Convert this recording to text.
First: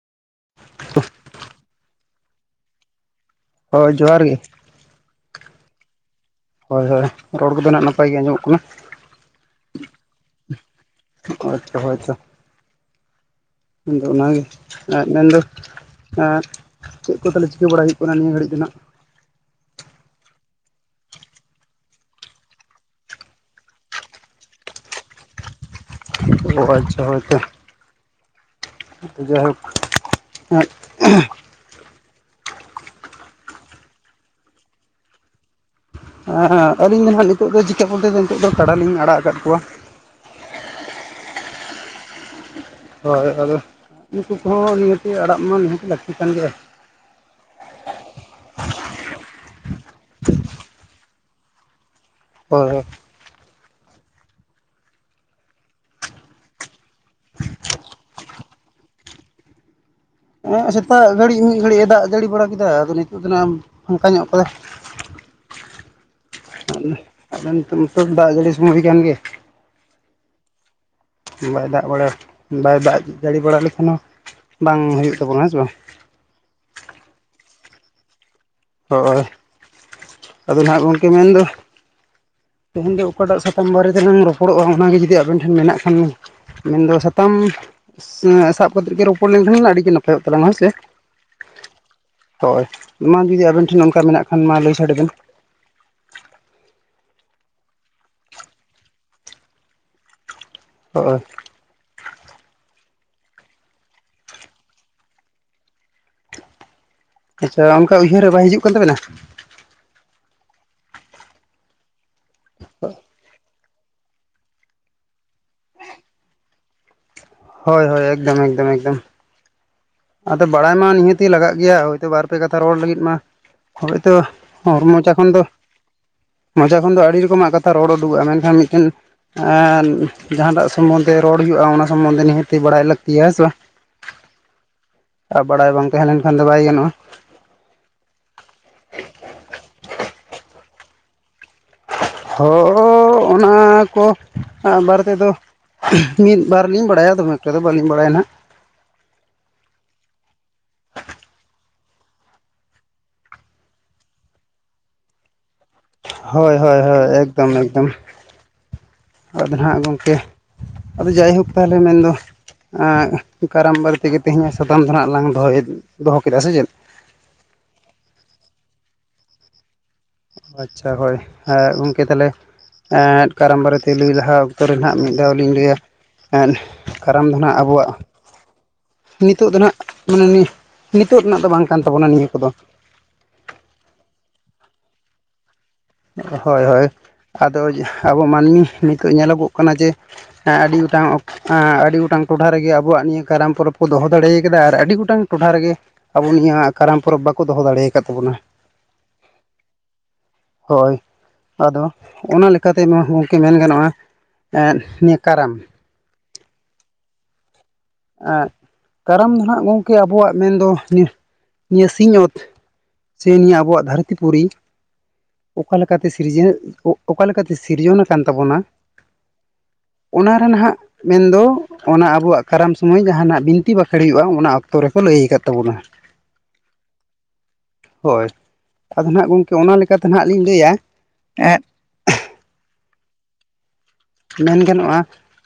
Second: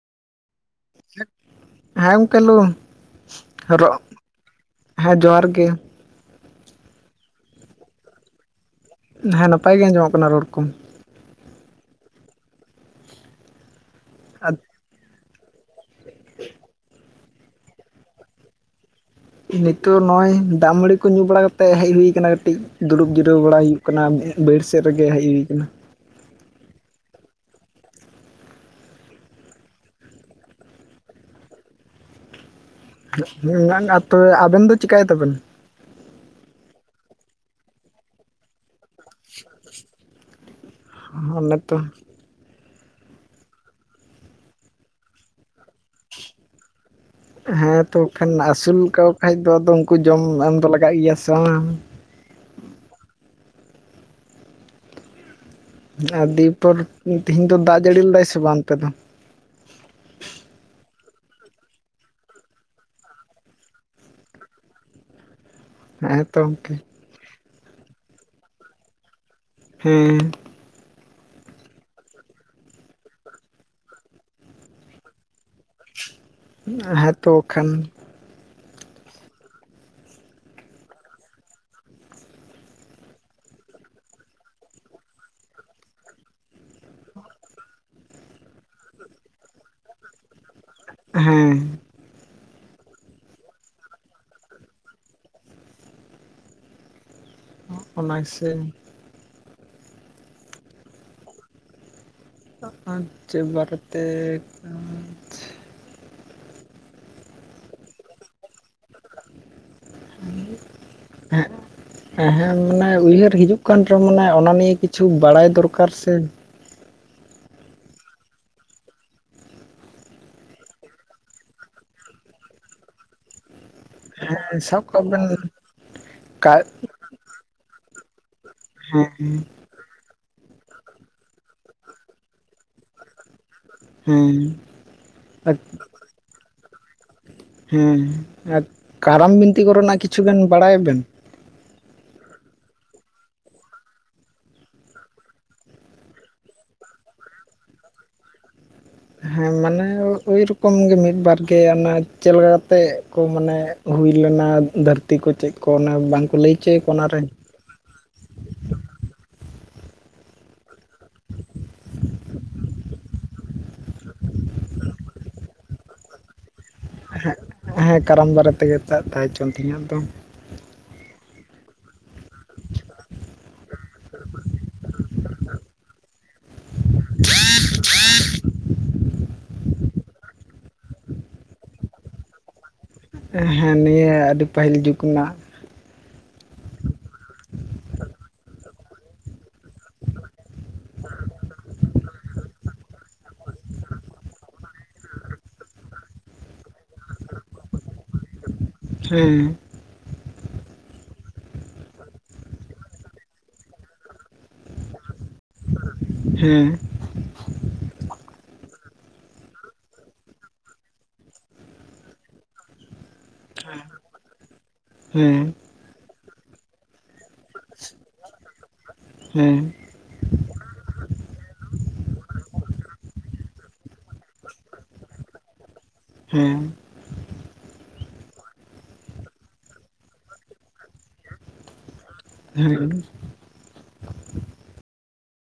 ᱦᱮᱸ ᱜᱚᱝᱠᱮ ᱞᱳ᱾ ᱦᱳᱭ ᱨᱚᱜ ᱡᱚᱦᱟᱨ ᱜᱮ᱾ ᱦᱮᱸ ᱡᱚᱦᱟᱨ ᱜᱮ ᱦᱳᱭ ᱦᱳᱭ ᱨᱚᱲ ᱠᱚᱫᱚ ᱱᱟᱯᱟᱭ ᱜᱮ ᱟᱸᱡᱚᱢᱚᱜ ᱠᱟᱱᱟ᱾ ᱦᱮᱸ ᱱᱟᱯᱟᱭ ᱜᱮ ᱟᱸᱡᱚᱢᱚᱜ ᱠᱟᱱᱟ ᱨᱚᱲ ᱠᱚ᱾ ᱟᱪᱪᱷᱟ ᱦᱳᱭ ᱛᱚ᱾ ᱟᱫᱚ ᱚᱱᱟᱜᱮ ᱟᱨ ᱮᱸᱫ ᱢᱮᱱ ᱫᱚ ᱪᱮᱜ ᱠᱚ ᱛᱟᱦᱞᱮ ᱪᱤᱠᱟᱹ ᱵᱟᱲᱟ ᱦᱩᱭᱩᱜ ᱠᱟᱱᱟ ᱱᱤᱭᱟᱹ ᱜᱷᱟᱹᱲᱤᱡ ᱫᱚ ᱱᱟᱦᱜ᱾ ᱱᱤᱛᱳ ᱱᱚᱜ-ᱚᱭ ᱫᱟᱜ ᱢᱟᱹᱲᱤ ᱠᱚ ᱧᱩ ᱵᱟᱲᱟ ᱠᱟᱛᱮᱜ ᱦᱮᱡ ᱦᱩᱭ ᱠᱟᱱᱟ ᱠᱟᱹᱴᱤᱡ ᱫᱩᱲᱩᱵ ᱡᱤᱨᱟᱹᱣ ᱵᱟᱲᱟ ᱦᱩᱭᱩᱜ ᱠᱟᱱᱟ᱾ ᱵᱟᱹᱦᱟᱹᱲ ᱥᱮᱫ ᱨᱮᱜᱮ ᱦᱮᱡ ᱦᱩᱭ ᱠᱟᱱᱟ᱾ ᱚ ᱟᱪᱪᱷᱟ ᱦᱳᱭ ᱛᱚ᱾ ᱡᱟᱭᱦᱳᱠ ᱮᱸᱫ [unintelligible] ᱛᱚᱵᱮ ᱟᱵᱮᱱ ᱫᱚ ᱪᱮᱤᱠᱟᱭ ᱫᱟᱵᱮᱱ? ᱮᱸ ᱟᱹᱞᱤᱧ ᱫᱚ ᱱᱟᱦᱟᱜ ᱱᱤᱛᱚᱜ ᱫᱚ ᱪᱤᱠᱟᱹ ᱵᱚᱞᱛᱮ ᱫᱚ ᱱᱤᱛᱚᱜ ᱫᱚ ᱠᱟᱰᱟ ᱞᱤᱧ ᱟᱲᱟᱜ ᱟᱠᱟᱫ ᱠᱚᱣᱟ ᱦᱚᱱᱮ ᱛᱚ᱾ ᱦᱚᱳᱭ ᱟᱫᱚ ᱩᱱᱠᱩ ᱠᱚᱦᱚᱸ ᱱᱤᱦᱟᱹᱛᱤ ᱟᱲᱟᱜ ᱢᱟ ᱱᱤᱦᱟᱹᱛᱤ ᱞᱟᱹᱠᱛᱤ ᱠᱟᱱ ᱜᱮ᱾ ᱦᱮᱸ ᱛᱚ ᱵᱟᱠᱷᱟᱱ ᱟᱹᱥᱩᱞ ᱠᱟᱠᱚ ᱠᱷᱟᱡ ᱫᱚ ᱟᱫᱚ ᱩᱱᱠᱩ ᱡᱚᱢ ᱮᱢ ᱫᱚ ᱞᱟᱜᱟᱜ ᱜᱮᱭᱟ ᱥᱚ ᱵᱟᱝᱟᱢ᱾ ᱦᱳᱭ ᱦᱳ᱾ ᱮᱸ ᱫᱤᱭᱮ ᱯᱚᱨ ᱛᱤᱦᱮᱧ ᱫᱚ ᱫᱟᱜ ᱡᱟᱹᱲᱤ ᱞᱮᱫᱟᱭ ᱥᱮ ᱵᱟᱝ ᱚᱱᱛᱮ ᱫᱚ? ᱮᱸ ᱥᱮᱛᱟᱜ ᱜᱷᱟᱹᱲᱤᱡ ᱢᱤᱜ ᱜᱷᱟᱹᱲᱤᱡ ᱮ ᱫᱟᱜ ᱡᱟᱹᱲᱤ ᱵᱟᱲᱟ ᱠᱮᱫᱟ ᱟᱫᱚ ᱱᱤᱛᱚᱜ ᱫᱚ ᱱᱟ ᱯᱟᱠᱟ ᱧᱚᱜ ᱠᱟᱫᱟ᱾ ᱦᱮᱸ ᱛᱚ ᱜᱚᱝᱠᱮ ᱟᱫᱚ ᱱᱤᱛᱚᱜ ᱢᱟᱛᱚ ᱫᱟᱜ ᱡᱟᱹᱲᱤ ᱥᱚᱢᱚᱭ ᱠᱟᱱ ᱜᱮᱭᱟ᱾ ᱦᱩᱸ ᱵᱟᱭ ᱫᱟᱜ ᱵᱟᱲᱟ ᱵᱟᱭ ᱫᱟᱜ ᱡᱟᱹᱲᱤ ᱵᱟᱲᱟ ᱞᱮᱠᱷᱟᱱ ᱦᱚᱸ ᱵᱟᱝ ᱦᱩᱭᱩᱜ ᱛᱟᱵᱚᱱᱟ ᱦᱮᱸᱥᱮ ᱵᱟᱝ᱾ ᱦᱮᱸ ᱛᱚ ᱟᱠᱷᱟᱱ᱾ ᱦᱚᱭ ᱟᱫᱚ ᱱᱟᱦᱟᱜ ᱜᱚᱝᱠᱮ ᱢᱮᱱᱫᱚ ᱛᱮᱦᱧ ᱫᱚ ᱚᱠᱟᱴᱟᱜ ᱥᱟᱛᱟᱢ ᱵᱟᱨᱮ ᱛᱮᱞᱟᱝ ᱨᱚᱯᱚᱲᱚᱜᱼᱟ ᱚᱱᱟᱜᱮ ᱡᱩᱫᱤ ᱟᱵᱮᱱ ᱴᱷᱮᱱ ᱢᱮᱱᱟᱜ ᱠᱷᱟᱱ ᱢᱮᱱᱫᱚ ᱥᱟᱛᱟᱢ ᱥᱟᱵ ᱮᱸ ᱠᱟᱛᱮᱫ ᱜᱮ ᱨᱚᱯᱚᱲ ᱞᱮᱱᱠᱷᱟᱱ ᱜᱮ ᱟᱹᱰᱤᱜᱮ ᱱᱟᱯᱟᱭᱚᱜ ᱛᱟᱞᱟᱝᱟ ᱦᱳᱭᱥᱮ᱾ ᱦᱮᱸ᱾ ᱦᱚᱭ ᱢᱟ ᱡᱩᱫᱤ ᱟᱵᱮᱱ ᱴᱷᱮᱱ ᱚᱱᱠᱟ ᱢᱮᱱᱟᱜ ᱠᱷᱟᱱ ᱢᱟ ᱞᱟᱹᱭ ᱥᱟᱰᱮ ᱵᱮᱱ ᱾ ᱚᱱᱟ ᱜᱮ ᱥᱮ ᱦᱚᱜᱼᱚ ᱪᱮᱜ ᱵᱟᱨᱛᱮ ᱟᱸ ᱟᱪᱪᱷᱟ ᱚᱝᱠᱟ ᱩᱭᱦᱟᱹᱨ ᱨᱮ ᱵᱟᱭ ᱦᱤᱡᱩᱜ ᱠᱟᱱ ᱛᱟᱵᱮᱱᱟ? [unintelligible] ᱢᱟᱱᱮ ᱩᱭᱦᱟᱹᱨ ᱦᱤᱡᱩᱜ [unintelligible] ᱚᱱᱟ ᱱᱤᱭᱮ ᱠᱤᱪᱷᱩ ᱵᱟᱲᱟᱭ ᱫᱚᱨᱠᱟᱨ ᱥᱮ᱾ ᱦᱳᱭ ᱦᱳᱭ ᱮᱠᱫᱚᱢ ᱮᱠᱫᱚᱢ ᱮᱠᱫᱚᱢ ᱾ ᱟᱫᱚ ᱵᱟᱲᱟᱭ ᱢᱟ ᱱᱤᱦᱟᱹᱛᱤ ᱞᱟᱜᱟᱜ ᱜᱮᱭᱟ ᱦᱚᱭᱛᱚ ᱵᱟᱨ ᱯᱮ ᱠᱟᱛᱷᱟ ᱨᱚᱲ ᱞᱟᱹᱜᱤᱫ ᱢᱟ ᱦᱳᱭᱛᱚ ᱦᱚᱨ ᱥᱟᱵ ᱠᱟᱜ ᱢᱚᱪᱟ ᱵᱮᱱ ᱠᱷᱚᱱ ᱫᱚ, ᱠᱟᱜ ᱢᱚᱪᱟ ᱠᱷᱚᱱ ᱫᱚ ᱟᱹᱰᱤ ᱨᱚᱠᱚᱢᱟᱜ ᱠᱟ ᱛᱷᱟ ᱨᱚᱲ ᱩᱰᱩᱠᱚᱜᱼᱟ ᱢᱮᱱᱠᱷᱟᱱ ᱢᱤᱫᱴᱮᱱ ᱮ ᱡᱟᱦᱟᱸᱴᱟᱜ ᱥᱚᱢᱚᱱᱫᱷᱮ ᱨᱚᱲ ᱦᱩᱭᱩᱜᱼᱟ ᱚᱱᱟ ᱥᱚᱢᱚᱱᱫᱷᱮ ᱱᱤᱦᱟᱹᱛᱤ ᱵᱟᱲᱟᱭ ᱞᱟᱹᱠᱛᱤᱭᱟ ᱦᱮᱸ ᱥᱮ ᱵᱟᱝ ᱾ ᱦᱩᱸ ᱟ ᱵᱟᱲᱟᱭ ᱵᱟᱝ ᱛᱟᱦᱮᱸ ᱞᱮᱱᱠᱷᱟᱱ ᱫᱚ ᱵᱟᱭ ᱜᱟᱱᱚᱜᱼᱟ ᱾ ᱦᱩᱸ ᱟ ᱠᱟᱨᱟᱢ ᱵᱤᱱᱛᱤ ᱠᱚᱨᱮᱱᱟᱜ ᱠᱤᱪᱷᱩ ᱜᱟᱱ ᱵᱟᱲᱟᱭᱟᱵᱮᱱ? ᱦᱚ ᱚᱱᱟ ᱠᱚ ᱟᱸ ᱵᱟᱨᱮ ᱛᱮᱫᱚ ᱢᱤᱫ ᱠᱟᱨ ᱞᱤᱧ ᱵᱟᱲᱟᱭᱟ ᱫᱚᱢᱮ ᱮᱠᱴᱟ ᱫᱚ ᱵᱟᱹᱞᱤᱧ ᱵᱟᱲᱟᱭᱟ ᱱᱟᱦᱟᱜ ᱾ ᱦᱮᱸ ᱢᱟᱱᱮ ᱳᱭ ᱨᱚᱠᱚᱢ ᱜᱮ ᱢᱤᱫ ᱵᱟᱨ ᱜᱮ ᱚᱱᱟ ᱪᱮᱞᱮᱠᱟ ᱠᱟᱛᱮᱜ ᱠᱚ ᱢᱟᱱᱮ ᱦᱩᱭ ᱞᱮᱱᱟ ᱫᱷᱟᱹᱨᱛᱤ ᱠᱚ ᱪᱮᱜ ᱠᱚ ᱚᱱᱟ ᱵᱟᱝᱠᱚ ᱞᱟᱹᱭ ᱦᱳᱭ ᱦᱳᱭ ᱦᱚᱪᱚᱭᱟ ᱠᱚ ᱦᱳᱭ ᱚᱱᱟᱨᱮ ᱮᱠᱫᱚᱢ ᱮᱠᱫᱚᱢ ᱟᱫᱚ ᱱᱟᱦᱟᱜ ᱜᱚᱝᱠᱮ ᱟᱫᱚ ᱡᱟᱭᱦᱳᱠ ᱛᱟᱦᱞᱮ ᱢᱮᱱᱫᱚ ᱮᱸ ᱠᱟᱨᱟᱢ ᱵᱟᱨᱮ ᱛᱮᱜᱮ ᱛᱮᱦᱤᱧᱟᱜ ᱥᱟᱛᱟᱢ ᱫᱚ ᱱᱟᱦᱟᱜ ᱞᱟᱝ ᱫᱚᱦᱚᱭᱮᱫ ᱫᱚᱦᱚ ᱠᱮᱫᱟ ᱥᱮ ᱪᱮᱫ? ᱦᱮᱸ ᱦᱮᱸ ᱠᱟᱨᱟᱢ ᱵᱟᱨᱮ ᱛᱮᱜᱮᱜ ᱛᱟ-ᱛᱟᱦᱮᱸ ᱚᱪᱚᱣᱟᱱ ᱛᱮᱦᱤᱧᱟᱜ ᱫᱚ ᱾ ᱟᱪᱪᱷᱟ ᱦᱚᱭ ᱮᱸ ᱜᱚᱝᱠᱮ ᱛᱟᱦᱞᱮ ᱮᱸ ᱠᱟᱨᱟᱢ ᱵᱟᱨᱮᱛᱮ ᱞᱟᱹᱭ ᱞᱟᱦᱟ ᱚᱠᱛᱚ ᱨᱮ ᱱᱟᱦᱟᱜ ᱢᱤᱫ ᱫᱷᱟᱣ ᱞᱤᱧ ᱞᱟᱹᱭᱟ ᱮᱸ ᱠᱟᱨᱟᱢ ᱫᱚ ᱱᱟᱦᱟᱸᱜ ᱟᱵᱚᱣᱟᱜ ᱱᱤᱛᱚᱜ ᱫᱚ ᱱᱟᱦᱟᱜ ᱢᱟᱱᱮ ᱱᱤ ᱱᱤᱛᱳᱜ ᱨᱮᱱᱟᱜ ᱫᱚ ᱵᱟᱝ ᱠᱟᱱ ᱛᱟᱵᱚᱱᱟ ᱱᱤᱭᱟᱹ ᱠᱚᱫᱚ᱾ ᱦᱮᱸ ᱱᱤᱭᱟᱹ ᱟᱹᱰᱤ ᱯᱟᱹᱦᱤᱞ ᱡᱩᱜᱽ ᱱᱟᱜ ᱦᱚᱭ ᱦᱚᱭ ᱟᱫᱚ ᱟᱵᱚ ᱢᱟᱹᱱᱢᱤ ᱱᱤᱛᱚᱜ ᱧᱮᱞᱚᱜᱚᱜ ᱠᱟᱱᱟ ᱡᱮ ᱦᱮᱸ ᱟᱹᱰᱤ ᱜᱚᱴᱟᱝ ᱚᱠ ᱮᱸ ᱟᱹᱰᱤ ᱜᱚᱴᱟᱝ ᱴᱚᱴᱷᱟ ᱨᱮᱜᱮ ᱟᱵᱚᱣᱟᱜ ᱱᱤᱭᱟᱹ ᱠᱟᱨᱟᱢ ᱯᱚᱨᱚᱵᱽ ᱠᱚ ᱫᱚᱦᱚ ᱫᱟᱲᱮᱭ ᱠᱟᱫᱟ ᱟᱨ ᱟᱹᱰᱤ ᱜᱚᱴᱟᱝ ᱴᱚᱴᱷᱟ ᱨᱮᱜᱮ ᱟᱵᱚ ᱱᱤᱭᱟ ᱠᱟᱨᱟᱢ ᱯᱚᱨᱚᱵᱽ ᱵᱟᱠᱚ ᱫᱚᱦᱚ ᱫᱟᱲᱮᱭ ᱠᱟᱫ ᱛᱟᱵᱚᱱᱟ ᱾ ᱦᱮᱸ᱾ ᱦᱳᱭ ᱟᱫᱚ ᱚᱱᱟ ᱞᱮᱠᱟᱛᱮ ᱱᱚᱣᱟ ᱦᱚᱸ ᱜᱚᱝᱠᱮ ᱢᱮᱱ ᱜᱟᱱᱚᱜ-ᱟ ᱮᱸᱫ ᱱᱤᱭᱟᱹ ᱠᱟᱨᱟᱢ ᱾ ᱦᱮᱸ ᱾ ᱮᱸ ᱠᱟᱨᱟᱢ ᱫᱚ ᱱᱟᱸᱜ ᱜᱚᱝᱠᱮ ᱟᱵᱚᱣᱟᱜ ᱢᱮᱱᱫᱚ [unintelligible] ᱱᱤᱭᱟᱹ ᱥᱤᱧ ᱚᱛ ᱥᱮ ᱱᱤᱭᱟᱹ ᱟᱵᱚᱣᱟᱜ ᱫᱷᱟᱹᱨᱛᱤ ᱯᱩᱨᱤ ᱦᱮᱸ ᱚᱠᱟ ᱞᱮᱠᱟᱛᱮ ᱥᱤᱨᱡᱟᱹᱣ ᱚᱠᱟ ᱞᱮᱠᱟᱛᱮ ᱥᱤᱨᱡᱚᱱ ᱟᱠᱟᱱ ᱛᱟᱵᱚᱱ-ᱟ ᱦᱮᱸ ᱚᱱᱟ ᱨᱮ ᱱᱟᱦᱟᱸᱜ ᱢᱮᱱᱫᱚ ᱚᱱᱟ ᱟᱵᱚᱣᱟᱜ ᱠᱟᱨᱟᱢ ᱥᱩᱢᱟᱹᱭ ᱡᱟᱦᱟᱱᱟᱜ ᱵᱤᱱᱛᱤ ᱵᱟᱠᱷᱮᱲ ᱦᱩᱭᱩᱜ-ᱟ, ᱚᱱᱟ ᱚᱠᱛᱚ ᱨᱮᱠᱚ ᱞᱟᱹᱭ ᱠᱟᱫ ᱛᱟᱵᱚᱱ-ᱟ ᱾ [inaudible] ᱦᱳᱭ ᱟᱫᱚ ᱱᱟᱦᱟᱸᱜ ᱜᱚᱝᱠᱮ ᱚᱱᱟ ᱞᱮᱠᱟ ᱛᱮ ᱱᱟᱦᱟᱸᱜ ᱞᱤᱧ ᱞᱟᱹᱭᱟ ᱮᱸ [unintelligible] ᱢᱮᱱ ᱜᱟᱱᱚᱜ-ᱟ ᱾